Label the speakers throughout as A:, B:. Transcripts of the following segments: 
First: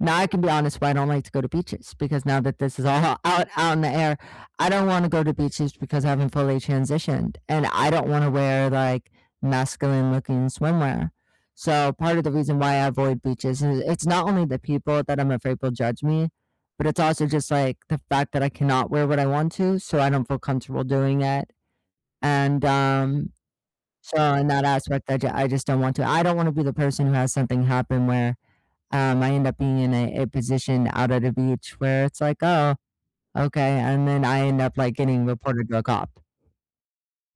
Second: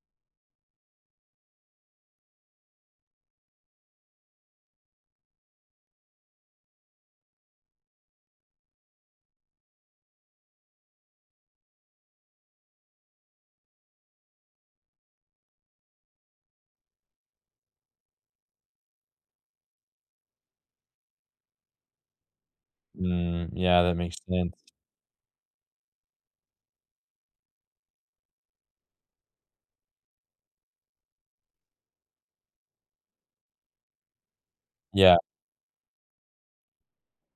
A: Now, I can be honest but I don't like to go to beaches, because now that this is all o out out in the air, I don't wanna go to beaches because I haven't fully transitioned, and I don't wanna wear, like, masculine-looking swimwear. So, part of the reason why I avoid beaches, i it's not only the people that I'm afraid will judge me, but it's also, just, like, the fact that I cannot wear what I want to so I don't feel comfortable doing it, and, um
B: Mm, yeah, that makes
A: so, in
B: sense.
A: that aspect, I j I just don't want to I don't wanna be the person who has something happen where, um, I end up being in a a position out at the beach, where it's like, "Oh, okay," and then I end up, like,
B: Yeah.
A: getting reported to a cop.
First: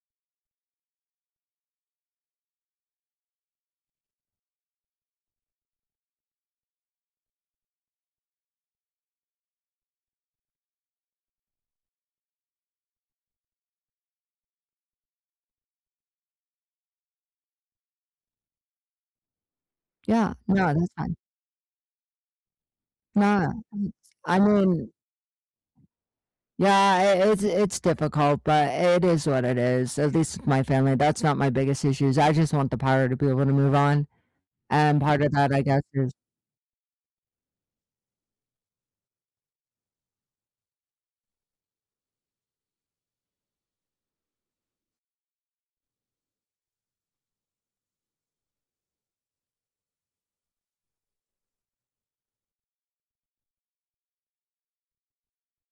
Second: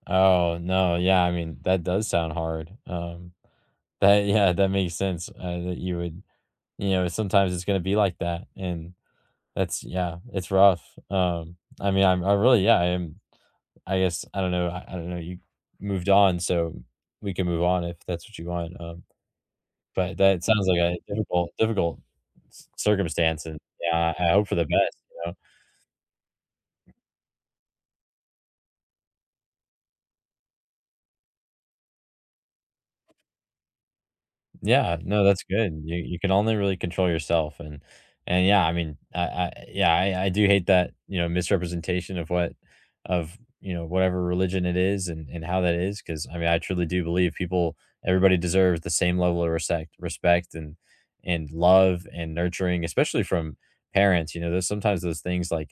B: Oh, no, yeah, I mean, that does sound hard. Um, that yeah, that makes sense, uh, that you would you know, sometimes it's gonna be like that and that's yeah, it's rough. Um, I mean, I'm I really, yeah, I am, I guess, I don't know I I don't know, you moved on, so m we can move on if that's what you want, um, but
A: Yeah,
B: that sounds
A: no,
B: like
A: that's
B: a
A: fine.
B: difficult, difficult c circumstance,
A: Nah,
B: and
A: I'm
B: yeah, I
A: I
B: hope for the
A: mean
B: best, you know?
A: Yeah, i it's it's difficult, but it is what it is. At least my family that's not my biggest issues. I just want the power to be able to move on,
B: Yeah,
A: and part
B: no,
A: of
B: that's
A: that, I
B: good.
A: guess,
B: You
A: is
B: you can only really control yourself and and yeah, I mean, I I yeah, I I do hate that, you know, misrepresentation of what of, you know, whatever religion it is and and how that is 'cause, I mean, I truly do believe people everybody deserves the same level of resect respect and and love and nurturing, especially from parents, you know, there's sometimes those things, like,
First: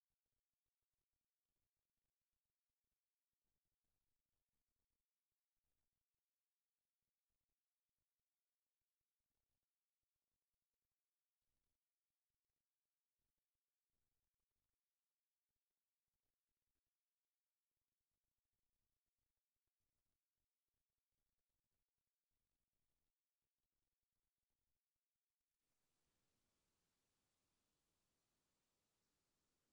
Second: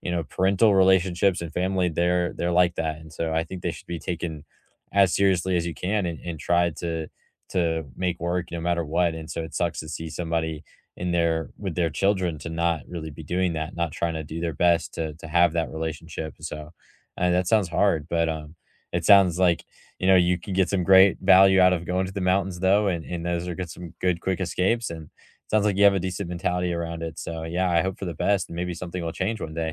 B: you know, parental relationships and family, they're they're like that, and so I think they should be taken as seriously as you can and and try to to make work no matter what, and so it sucks to see somebody in there with their children to not really be doing that, not trying to do their best to to have that relationship, and so and that sounds hard, but, um, it sounds, like, you know, you can get some great value out of going to the mountains though, and and those are some good quick escapes and it sounds like you have a decent mentality around it. So, yeah, I hope for the best and maybe something will change one day.